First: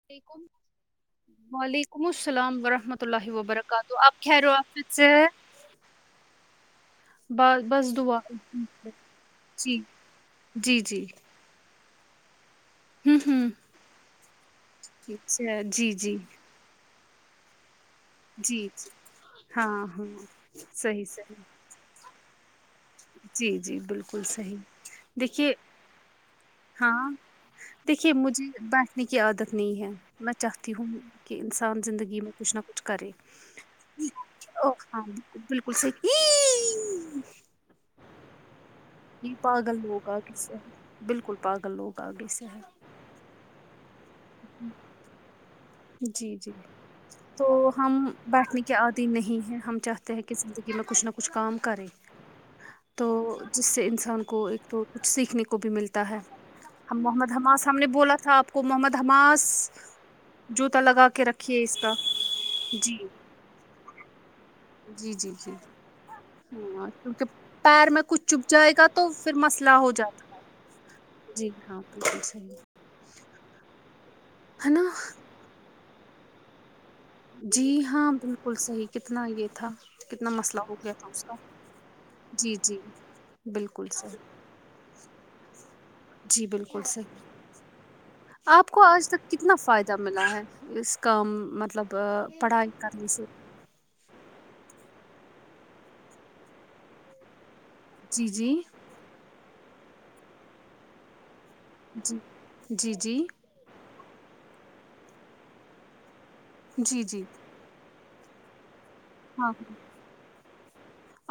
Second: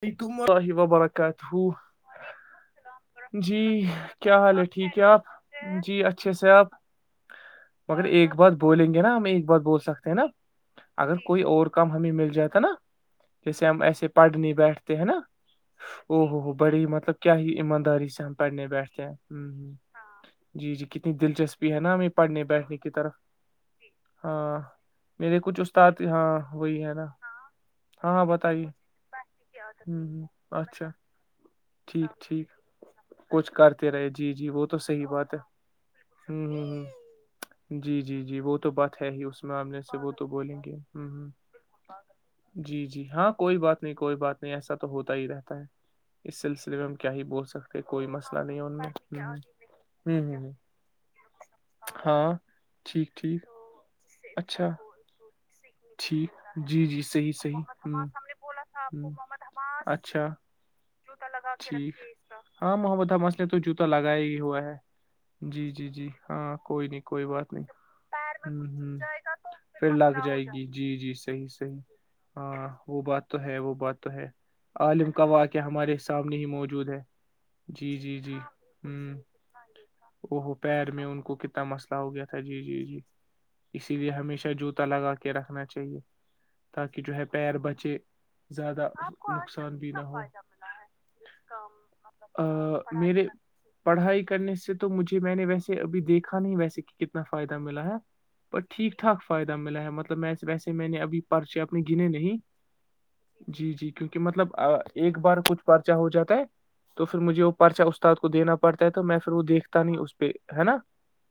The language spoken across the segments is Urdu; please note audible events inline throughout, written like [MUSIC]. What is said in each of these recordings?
نہیں تمح و برکات ہو وم السلام ورحمۃ اللہ جی وبرکاتہ آپ کیا خیر و حال ہے آفیت ٹھیک ہے سے آپ جی اچھے سے آپ با- بس مگر دعا ایک بار بولیں گے نا ہم ایک بار جی بول سکتے ہیں نا جی جی اگر کوئی اور کام ہمیں مل جاتا نا ہوں ہوں جیسے ہم ایسے پڑھ نہیں بیٹھتے ہیں نا اچھا جی جی او ہوو ہو بڑی مطلب کیا ہی این داری سے ہم پڑھنے جی جی بیٹھتے ہیں ہ ہ ہاں ہاں جی جی صحیح کتنی صحیح دلچسپی بھی ہے نا ہمیں پڑھنے بیٹھنے کی طرف جی جی بالکل صحیح ہاں میرے دیکھیے کچھ استاد ہاں وہی ہے نا ہاں دیکھیے ہاں ہاں مجھے بتائیے ہ بیٹھنے کی عادت نہیں ہے ہ میں چاہتی اچھا ہوں کہ انسان زندگی ٹھیک میں ٹھیک کچھ نہ کچھ کرے کچھ کرتے رہے جی جی وہ او تو ہاں صحیح بات بک ہے بالکل سی ہ ہ ہ جی جی جی وہ تو بات ہے ہی اس معامنے پاگل سے لوگ وہ تو آگے سے بولیں گے ہ ہے ہ بالکل پاگل لوگ آگے سے ہے جی- جی ہاں- کوئی بات نہیں کوئی بات نہیں ایسا تو ہوتا ہی رہتا ہے اس جی جی سلسلے میں ہم کیا ہی بول تو سکتے- ہم کوئی مسئلہ نہیں بیٹھنے کے عادی انیں ہ نہیں ہیں ہم چاہتے ہ ہیں کہ ہ ہ زندگی میں کچھ نہ کچھ کام کریں ہاں- تو ٹھیک ٹھیک جس سے انسان کو اچھا ایک تو کچھ سیکھنے کو بھی ملتا ہے ٹھیک جی جی ہم صحیح محمد حماس ہم نے صحیح ہ بولا تھا آپ کو محمد حماس- جوتا لگا کے رکھیے اس کا اچھایک ہاں جی محمد حمس نے تو جوتا لگایا ہی ہوا ہے- جی- جی -جی جی ہاں کوئی ہ نہیں کیونکہ کوئی بات نہیں ہ پیر میں کچھ چپ ہ جائے گا تو پھر مسئلہ- ہو پھر لگ جاتا جائے ہے گی جی- جی صحیح صحیح ہاں بالکل صحیح ہاں- وہ بات تو ہے وہ بات تو ہے عالم کا واقعہ ہمارے سامنے ہی موجود ہے- جی ہاں جی جی بالکل صحیح ہوں کتنا یہ تھا کتنا اوہو مسئلہ ہو پیر گیا میں تھا ان اس کو کا- کتنا مسئلہ ہو گیا تھا جی- جی- جی بالکل اسی لیے صحیح ہمیشہ جوتا لگا کے رکھنا چاہیے- جی بالکل تاکہ صحیح جو ہے پیر بچے- آپ کو زیادہ آج تک کتنا فائدہ ملا ہے اس ہے کا مطلب- پڑھائی کرنی سے پڑھائی کرنے سے تو مجھے میں نے ویسے ابھی دیکھا نہیں ویسے کہ کتنا فائدہ ملا ہے- جی- جی پر ٹھیک ٹھاک فائدہ ملا ہے مطلب ویسے میں نے ابھی پرچے اپنے گنے جی نہیں- جی جی جی- جی کیونکہ مطلب ایک بار کچھ پرچہ ہو جاتا ہے جی تو پھر جی مجھے- پرچا استاد کو دینا پڑتا ہے تو میں پھر وہ ہاں ہاں دیکھتا نہیں اس پہ ہے نا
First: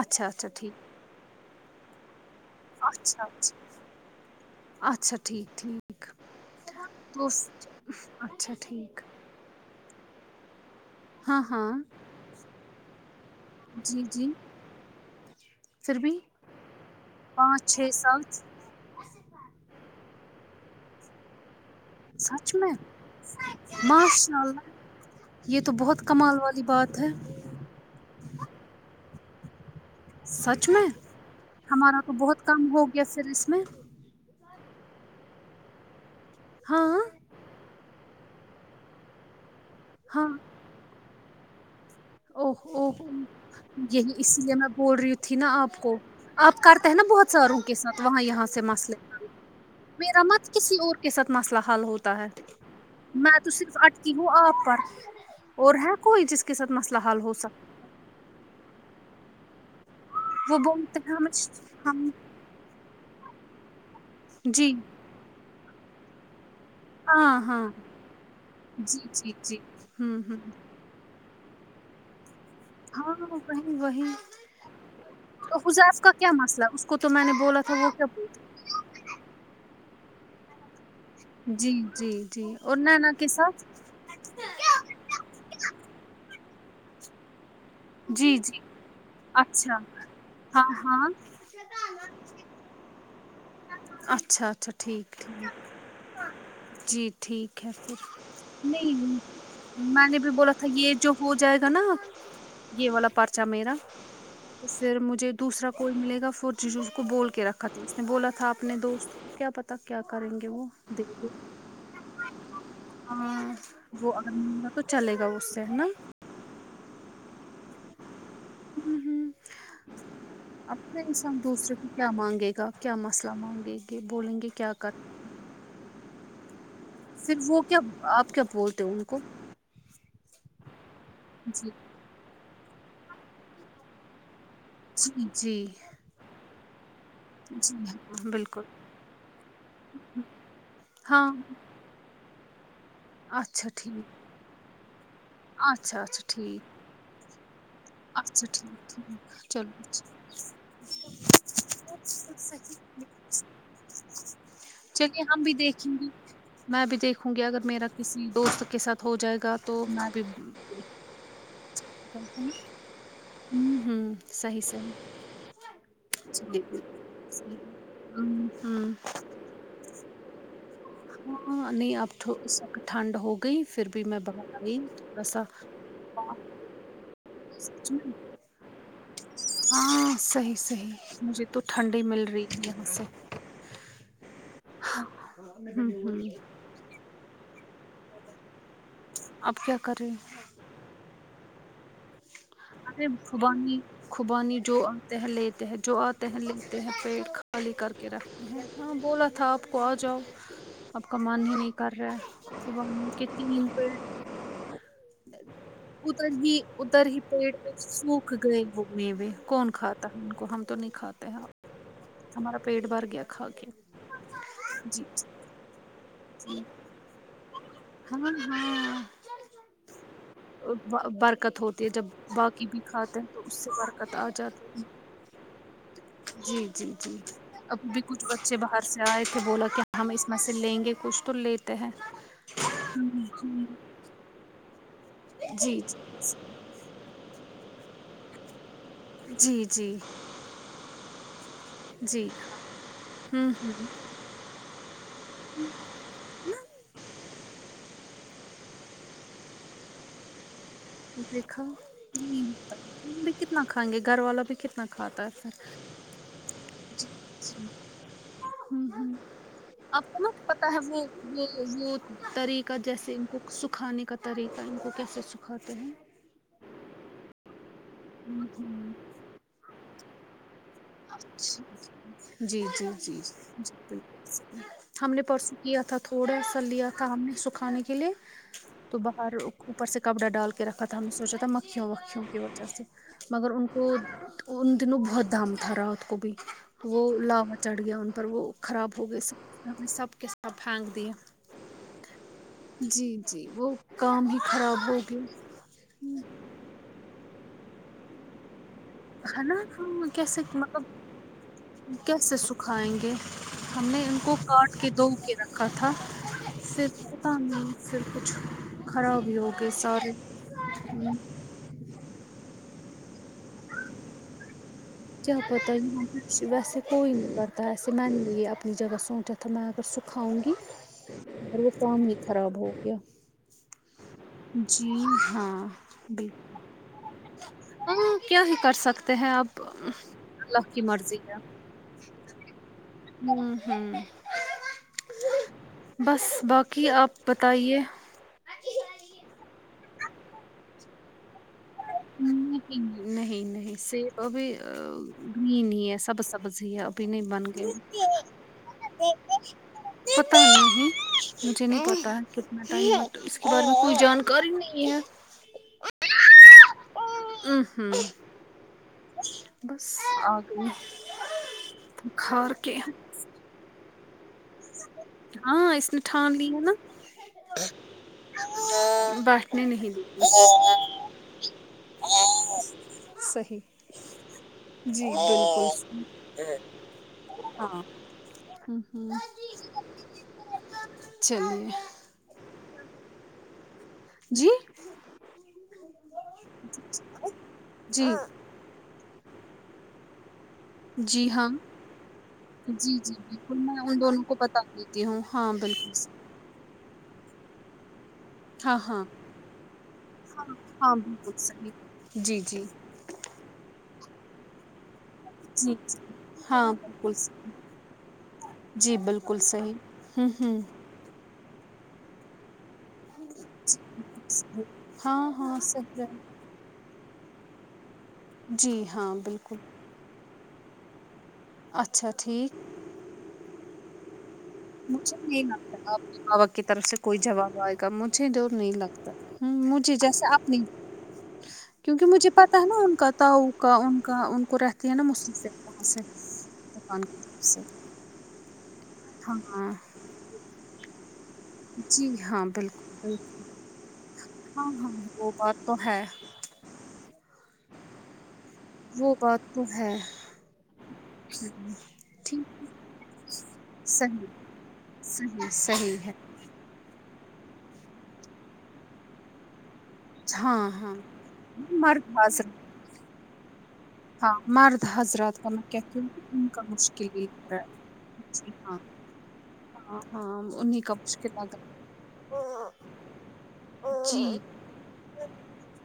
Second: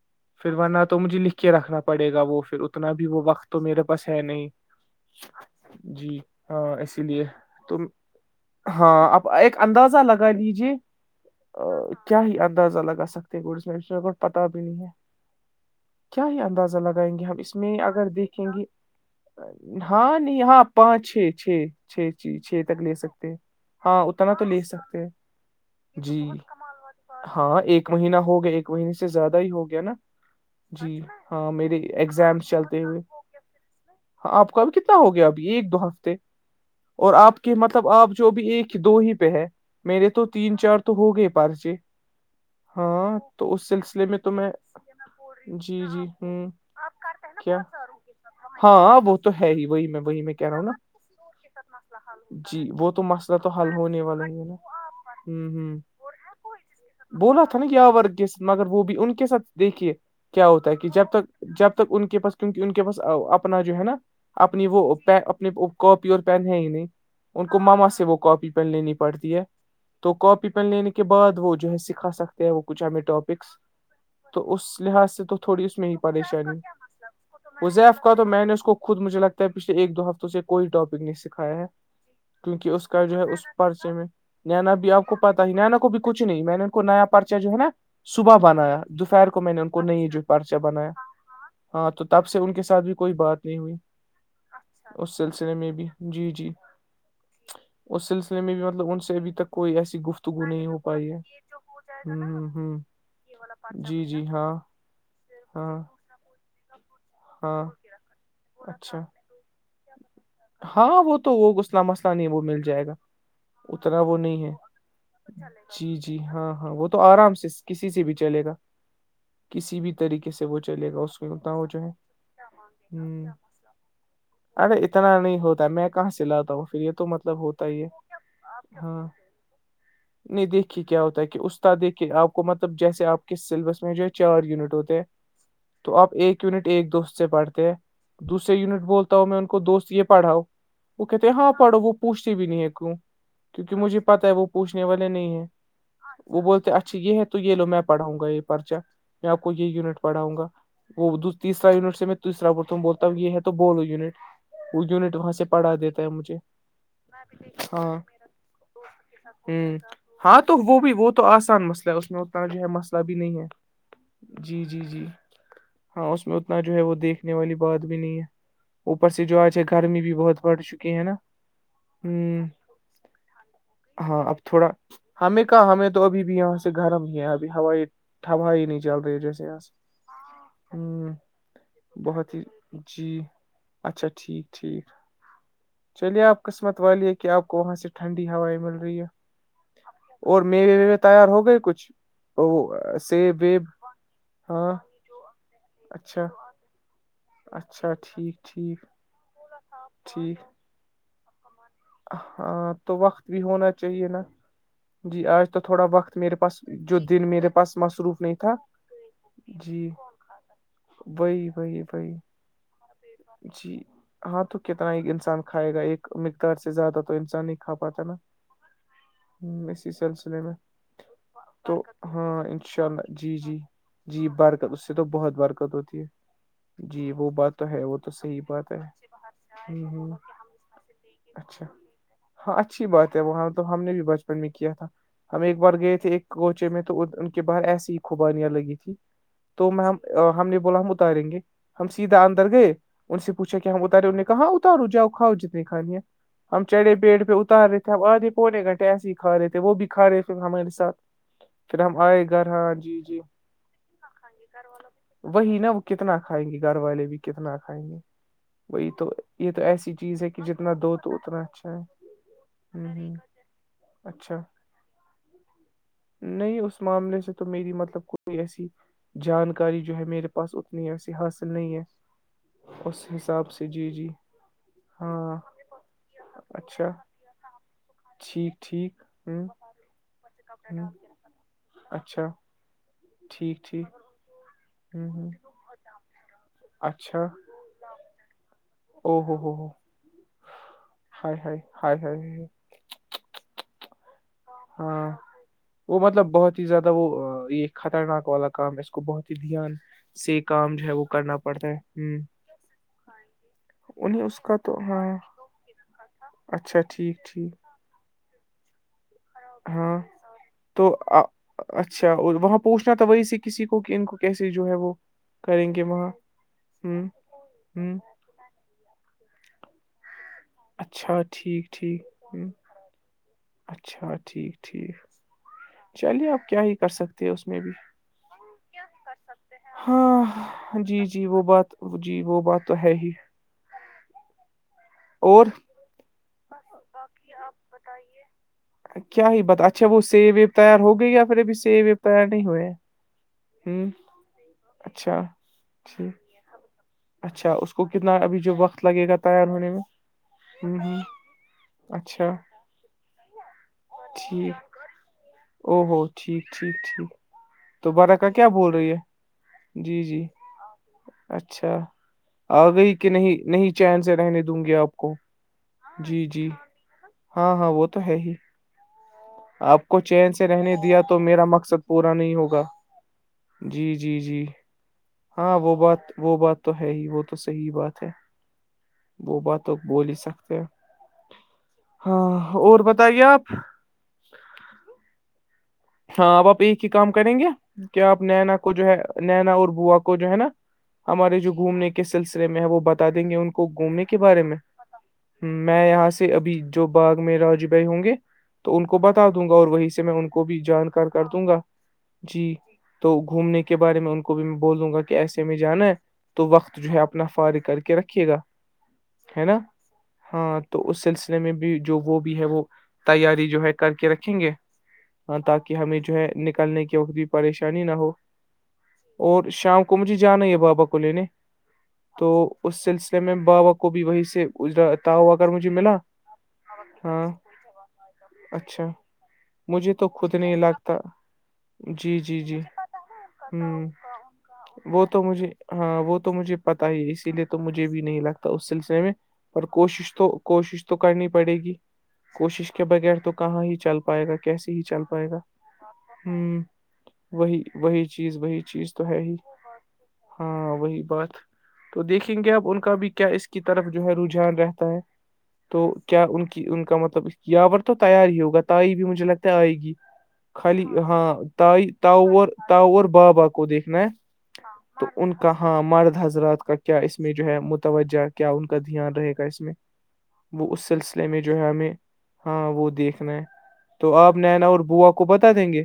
اچھا اچھا پھر ٹھیک ورنہ- تو مجھے لکھ کے رکھنا پڑے گا وہ پھر اتنا بھی اچھا وہ وقت اچھا تو میرے پس ہے نہیں- اچھا ٹھیک ٹھیک جی ہاں اسی لیے تو تو اچھا ٹھیک- ہاں آپ ایک اندازہ لگا لیجیے- ہاں -ہاں کیا ہی اندازہ لگا سکتے جی ہیں جی پتا بھی نہیں ہے پھر بھی کیا ہی اندازہ- م لگائیں گے ہم اس پانچ میں چھ اگر سال دیکھیں گے ہاں نہیں ہاں پانچ ہے چ- چھ چی سچ چھ میں تک لے سکتے ہاں اتنا ماشاء تو لے اللہ سکتے ہیں- یہ تو بہت جی کمال والی بات ہے- ہاں ایک مہینہ ہو گیا ایک مہینے سے زیادہ ہی ہو گیا نا سچ میں جی ہاں میرے ہمارا تو بہت ایگزامس کم چلتے ہو ہوئے گیا پھر اس میں- آپ کا ابھی کتنا ہو گیا ابھی ایک دو ہفتے ہاں اور آپ- کہ مطلب آپ جو بھی ایک ہی دو ہی پہ ہے میرے تو ہاں تین چار تو ہو گئے پرچے- او اوو ہاں تو اس سلسلے یہی میں تو اس لیے میں بول رہی تھی نا جی آپ کو- جی ہوں آپ کرتے ہیں نا بہت کیا ساروں کے ساتھ وہاں یہاں سے مسئلے ہاں وہ تو ہے ہی وہی میں وہی میرا میں مت کہہ رہا ہوں نا کسی اور- کے ساتھ مسئلہ حل ہوتا ہے جی وہ مسئلہ میں تو حل صرف ہونے اٹکی والا ہوں ہی ہے نا آپ پر- ہوں اور ہوں ہے کوئی جس کے سات- بولا تھا نا یا ورگ کے مگر وہ بھی ان کے ساتھ دیکھیے کیا وہ ہوتا ہے کہ بولتے جب ہیں ہم تک جب تک ان ہم کے پاس کیونکہ ان کے پاس اپنا جو ہے نا اپنی جی وہ- پ اپنی کاپی اور پین ہے ہی نہیں- ہاں ان کو ہاں ماما سے وہ کاپی پین لینی جی جی پڑتی ہے جی تو ہوں کاپی ہوں پین لینے کے- کے بعد وہ جو ہے سکھا سکتے- وہ کچھ ہمیں ہاں ٹاپکس وہی وہی تو ا اس لحاظ سے تو تھوڑی اس میں- حذیف کا کیا پریشانی مسئلہ اس کو تو میں نے بولا تھا وہ وزیف کیا کا تو بو- میں اس کو خود مجھے لگتا ہے پچھل ایک دو ہفتوں سے کوئیٹاپک نہیں س- کھایا ہے جی جی جی کیونکہ اور اس کا نینا جو کے ہے اس ساتھ پرچے میں نینا بھی آپ- کو پتا ہی ن ان کو بھی کچھ نہیں میں نے ان کو نیا پرچہ جو ہے نا- صبح جی جی بنایا دوپہر کو میں نے ان اچھا کو نئی جو پرچہ ہاں بنایا- ہاں ہاں تو تب سے ان کے ساتھ بھی کوئی بات- اچھا اچھا ہو ٹھیک اس سلسلے ٹھیک میں بھی جی- جی جی ٹھیک ہے پھر اس سلسلے میں بھی مطلب ان سے نہیں ابھی تک کوئی ایسی میں نے بھی گفتگو بولا نہیں تھا ہو یہ پائی جو ہے ہو جائے گا نا ہ ہ یہ والا پرچہ میرا ہ جی جی ہاں پھر مجھے دوسرا ہاں کوئی ملے گا فور جیز اس کو بول کے ہاں رکھا تھا اس نے بولا تھا اپنے اچھا دوست کیا پتا کیا کریں گے وہ ہاں وہ دیکھو تو وہ غسلہ مسئلہ نہیں وہ مل جائے گا ہاں اتنا وہ اگر نہیں ہے ملے گا تو چلے گا اس سے ہے نا جی جی ہاں ہاں وہ تو آرام سے کسی سے بھی چلے گا ج کسی بھی طریقے سے وہ چلے گا اپنے اس انسان کےتا وہ دوسرے جو کو ہے کیا مانگے گا کیا مسئلہ مانگے گے بولیں گے ہ کیا ارے کر اتنا نہیں ہوتا ہے میں کہاں سے لاتا ہوں پھر یہ تو پھر مطلب وہ ہوتا کیا ہی ہے آپ کیا بولتے ہو ان ہاں کو نہیں دیکھیے کیا ہوتا ہے کہ جی استاد دیک آپ کو مطلب جیسے آپ کے سلیبس میں جو ہے چار یونٹ ہوتے ہیں جی جی جی تو آپ ایک یونٹ ایک دوست سے پڑھتے ہیں ہاں دوسرے بالکل یونٹ بولتا ہوں میں ان کو کو دوست یہ پڑھاؤ وہ کہتے ہاں پڑھو وہ پوچھتے بھی نہیں ہے کیوں اچھا کیونکہ مجھے ٹھیک پتا ہے وہ پوچھنے والے نہیں ہے اچھا اچھا وہ ٹھیک بولتے اچھا یہ ہے تو یہ لو میں پڑھؤں گا یہ اچھا پرچا ٹھیک میں آ ٹھیک کو یہ چلو یونٹ پڑھاؤ گا وہ تیرا یونٹ سے میں اچھا تیسرا بت صحیح بولتا لب یہ ہے تو بولو یونٹ وہ یونٹ چلیے وہاں ہم سے بھی پڑھا دیکھیں دیتا گے ہے مجھے میں بھی دیکھوں گی اگر میرا ہاں کسی دوست کے ساتھ ہو جائے گا ہ تو میں بھی ہاں تو وہ بھی دیکھوں وہ تو آسان مسئلہ ہے اس اس اتنا گی۔ جو ہے مسئلہ بھی نہیں ہے ہوں ہوں صحیح جی جی جی صحیح ہاں اس میں اتنا چلیے جو ہے وہ بالکل دیکھنے والی صحیح بات بھی نہیں ہے ہوں ہوں اپر سے جو چ گرمی بھی بہت بڑھ چکی نا ہاں نہیں اب تو ہ اس وقت ٹھنڈ ہو گئی پھر بھی میں ہاں اب باہر تھوڑا آئی تھوڑا سا ہمیں کہاں ہمیں تو ابھی بھی باہر، یہاں سے گھرم ہی ہے اب سچ میں ہوائیھب ہی نہیں چل رہی جیسے آ ہاں صحیح صحیح ہ مجھے تو ٹھنڈی مل بہت ہی رہی ہے یہاں سے جی اچھا ٹھیک ٹھیک ہوں چلیے ہوں آپ قسمت والی ایک کیا آپ کو وہاں سے ٹھنڈی ہوائیں مل رہی ہے اب کیا کریں اور میرے ویے تیار ہو گئے کچھ تو وہ سیب ویب خبانی خوبانی ہاں جو آتے ہے لیتے ہیں جو اچھا آتے ہیں لکھتے ہیں پیٹ خالی کر اچھا کے ٹھیک رکھتے ہیں ہاں بولا تھا آپ کو آ جاؤ ھم آپ کا من ہی نہیں کر رہا ہے صبح وقت ک بھی ہونا پ چاہیے نا جی آج تو تھوڑا وقت ادر میرے ہی پاس جو ادر ہی دن میرے پیٹ میں پاس مصروف سوکھ نہیں تھا گئے وہ موے کون جی کھاتا ہے ان کو ہم تو نہیں کھاتے ہیں آ وہی وہی وہی ہمارا پیٹ بھر گیا کھا کے جی ہاں تو کتنا جی ہی جی انسان کھائے گا ایک جی سے زیادہ تو انسان ہی کھا پاتا نا ہاں ہاں اسی سلس ب- برکت تو ہوتی ہے جب ہاں ان باقی بھی شاء اللہ کھاتے ہیں جی تو اس جی سے برکت آ جی جاتی برکت ہے۔ اس سے تو بہت برکت کتچی جی جی جی اب بھی کچھ بچے بات ہے باہر سے آئے تھے بولا ہ کہ ہ ہمیں اس مسئ پھر لیں گے کچھ تو اچھا لیتے ہیں ہاں اچھی بات ہے وہاں تو ہم نے بھی بچپن میں کیا تھا ہم ایک بار جی گئے تھے ایک کوچے میں تو ان کے باہر ایسی ہی خوبانیاں لگی تھی جی تو میں جی ہم ہم نے بولا ہم اتاریں گے ہم سیدھا جی اندر گئے ان سے ہوں پوچھا کہ ہم ہوں اتارے انہ نے کہاں اتارو جاؤ کھاؤ جتنی کھانی ہے ہم چڑھے پیڑ پہ اتارے تھے ہم آھے پونے گھنٹے ایسے ہی کھاے تھے وہ بھی کھا رہے تھ ہمارے ساتھ دھا پھر ہم آئے گھر ہاں جی جی بھی کتنا کھائیں گے گھر والا بھی کتنا کھاتا ہے سر وہی نا وہ کتنا کھائیں گے گھر والے بھی کتنا کھائیں گے ہوں وہی تو ہوں یہ تو ایسی آپ چیز کو ہے نا کہ جتنا پتا دو تو وہ اتنا اچھا ہے وہ طریقہ ہوں جیسے ہوں ان کو سکھانے کا اچھا طریقہ ان کو کیسے سکھاتے ہیں نہیں اس معاملے سے تو میری مطلب کوئی ایسی جانکاری جو ہے میرے پاس اتنی ایسی حاصل چ نہیں ہے جی جی اس جی حساب سے جی ہم نے ہاں پرس کیا تھا تھوڑا سا لیا اچھا تھا ہم نے سکھانے کے لیے ٹھیک تو ٹھیک باہر ہ اوپر سے کپڑا ڈال کے رکھا ہ تھا ہم نے سوچا تھا مکھیوں وکھیوں اچھا کی وجہ سے مگر ٹھیک ان ٹھیک کو ان دنوں ہ بہت ہ دام تھا رہا اس کو بھی وہ اچھا لاوا چڑھ گیا ان پر وہ خراب ہو گئی سب ہم نے سب کے ساتھ پھینک دیا ہ س ج [UNINTELLIGIBLE] جی جی وہ کام ہی خراب ہاں ہوگی وہ مطلب بہت ہی زیادہ وہ یہ خطرناک والا کام ہے کو بہت ہی ہے نا دھیان ہم سے کیسے کام جو ہے وہ کرنا پڑتا مطلب ہے ہ کیسے سکھائیں گے ہم نے ان انہیں کو اس کا تو کاٹ کے ہاں د کے رکھا تھا اچھا صرف ٹھیک نہیں پھر کچھ خراب بھی ہو ٹھیک گئے ہاں سارے تو آ- اچھا اور وہاں پوچنا تھا وہی سے کسی کو کہ ان کو کیسے جو ہے وہ کیا پتہ کریں گے وہاں ویسے ہ کوئی نہیں پتاہ ایسے ہ تو یہ اپنی جگہ سوچا تھا میں اگر سکھاؤں گی اچھا اور وہ ٹھیک کام ہی ٹھیک ہ خراب ہو گیا اچھا اچھا ٹھیک جی ٹھیک ہاں چلیے بال آپ کیا ہی کر سکتے ہیں اس میں بھی ہاں کیا ہی کر سکتے ہیں اب اللہ کی ہاں جی مرضی جی ہے وہ بات جی وہ بات تو ہے ہی اور بس باقی آپ بتائیے کیا ہی بتا اچھا وہ سیب ویب تیار ہو گئی پھر ابھی سیب ویب تیار ہوئے نہیں نہیں ہ سیف ا بھی اچھا گ نہیں ہی ہے سب س [UNINTELLIGIBLE] ٹھیک بسییا ابھی نہیں بن اچھا گئے اس کو کتنا ابھی جو وقت لگے گا تیار ہونے پتا میں ہ نہیں ہ مجھے نہیں پتا اچھا کتنا ٹائم لگتا اس کے بارے میں کوئی جانکاری ٹھیک نہیں ہے او ہو ٹھیک ٹھیک ٹھیک تو اہم بارہ کا کیا بول رہی ہے بس جی جی آ گئی اچھا بخار آ کے گئی کہ نہیں نہیں چین سے رہنے دوں گی آپ کو ہاں اس نے جی ٹھان جی ہاں ہاں وہ تو ہے ہی بس [UNINTELLIGIBLE] آپ کو چین سے رہنے دیا تو میرا مقصد پورا نہیں ہوگا صحیح جی جی جی جی ہاں بالکل وہ بات وہ بات صحیح تو ہے ہی وہ تو صحیح ہاں بات ہے ہوں ہوں وہ بات تو بول ہی سکتے ہیں چلیے ہاں اور بتائیے آپ جی ہاں آب آپ ایک ہی کام کریں گے جی کیا آپ نینا کو جو ہے نینا اور بوا کو جو ہے نا جی ہمارے ہاں جو گھومنے کے سلسلے میں ہے وہ بتا دیں گے ان کو گھومنے کے بارے میں تی ہوں ہاں میں بالکل یہاں ابھی جو باغ میں راجو بھائی ہوں گے ہاں تو ان کو ہاں بتا دوں گا اور وہیں سے میں ان کو ہاں بھی ہاں کار کر بالکل دوں گا صحیح جی تو گھومنے کے بارے میں ان کو بھی میں بول دوں گا ایسے میں جی جانا ہے جی تو ہاں وقت جو ہے بالکل اپنا صحیح فار کر کے رکھیے گا جی بالکل ہے نا صحیح ہوں ہوں ہاں تو اس سلسلے میں بھی جو وہ بھی ہے وہ تیاری جو ہے کر کے رکھیں گے صحیح ہاں تاکہ ہمیں صحیح جو ہے رہے نکلنے کی بھی پریشانی نہ ہو جی ہاں اور بالکل شام کو کو مجھے جانا ہی ہے بابا کو لینے اچھا تو ٹھیک اس سلسلے میں بابا کو بھی وہی سے اجرتا مجھے ہوا نہیں اگر مجھے لگتا ملا آپ بابا کی طرف سے کوئی ہاں جواب آئے گا مجھے جو نہیں اچھا لگتا ہ مج مجھے چ [UNINTELLIGIBLE] تو خود نہیں لگتا جی مجھے جی پتہ جی ہے نا ان کا تاؤ کا ان کا ان کو رہتی ہے نا وہ تو مجھے مصیبت وہاں ہاں سے وہ تو مجھے پتا دکان ہی کی اسی لیے طرف تو سے مجھے بھی نہیں لگتا اس سلسلے میں پر ہاں کوشش تو کوشش تو کرنی پڑے گی جی ہاں کوشش کے بالکل بغیر تو بالکل کہاں ہی چل پائے گا کیسے ہاں ہی ہاں چل پائے وہ گا بات تو ہے ہوں وہی وہی چیز وہی چی وہ بات تو ہے ہاں وہی بات تو دیکھیں ٹھیک گے آپ ان کا بھی کیا اس کی طرف جو ہے صحیح رجحان رہتا ہے صحیح تو صحیح ہے کیا ان کی ان کا مطلب اس یہاں پر تو تیار ہی ہوگا تائی بھی مجھے لگتا ہے آئے گی خالی ہاں تائی مرد تاؤ حضرات تاؤ اور بابا کو دیکھنا ہے ہاں مرد تو ان حضرات کا میں ہاں کہتی ہوں مرد کہ ان حضرات کا کیا مشکل اس ہی میں جو لگ ہے رہا موتوجہ کیا جی ان کا ہاں دھیان رہے گا اس میں ہاں ہاں وہ انہیں اس کا سلسلے مشکل میں لگ جو ہے ہمیں رہا ہاں ہے وہ دیکھنا ہے تو جی آپ نینا اور بووا کو بتا دیں گے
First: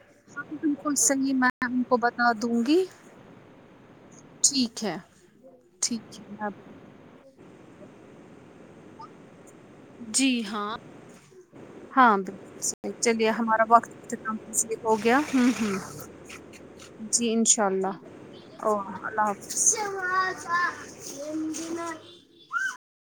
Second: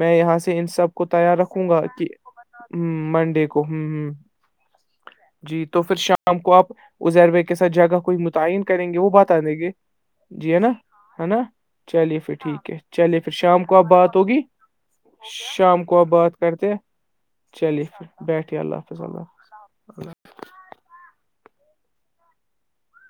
میں یہاں ہاں سے ان سب بالکل کو صحیح تیار میں رکھوں گا ان کو کہ بتا دوں گی منڈے کو ٹھیک ہے جی تو پھر ٹھیک شام ہے کو اب آپ ازیر بھائی کے ساتھ جگہ کوئی متعن کریں گے وہ بتا دیگے جی ہے نا ہے نا بالکل ہاں چالی فٹ بالکل ٹھیک ہے صحیح چلیے پھر ہمارا شام کو آب وقت بات اختتام ہوگی پذیر ہو گیا ہوں ہوں شام کو آب بات کرتے ہیں جی انشاء چلیے اللہ پھر بیٹھیے اللہ او حافظ اللہ حافظ [INAUDIBLE]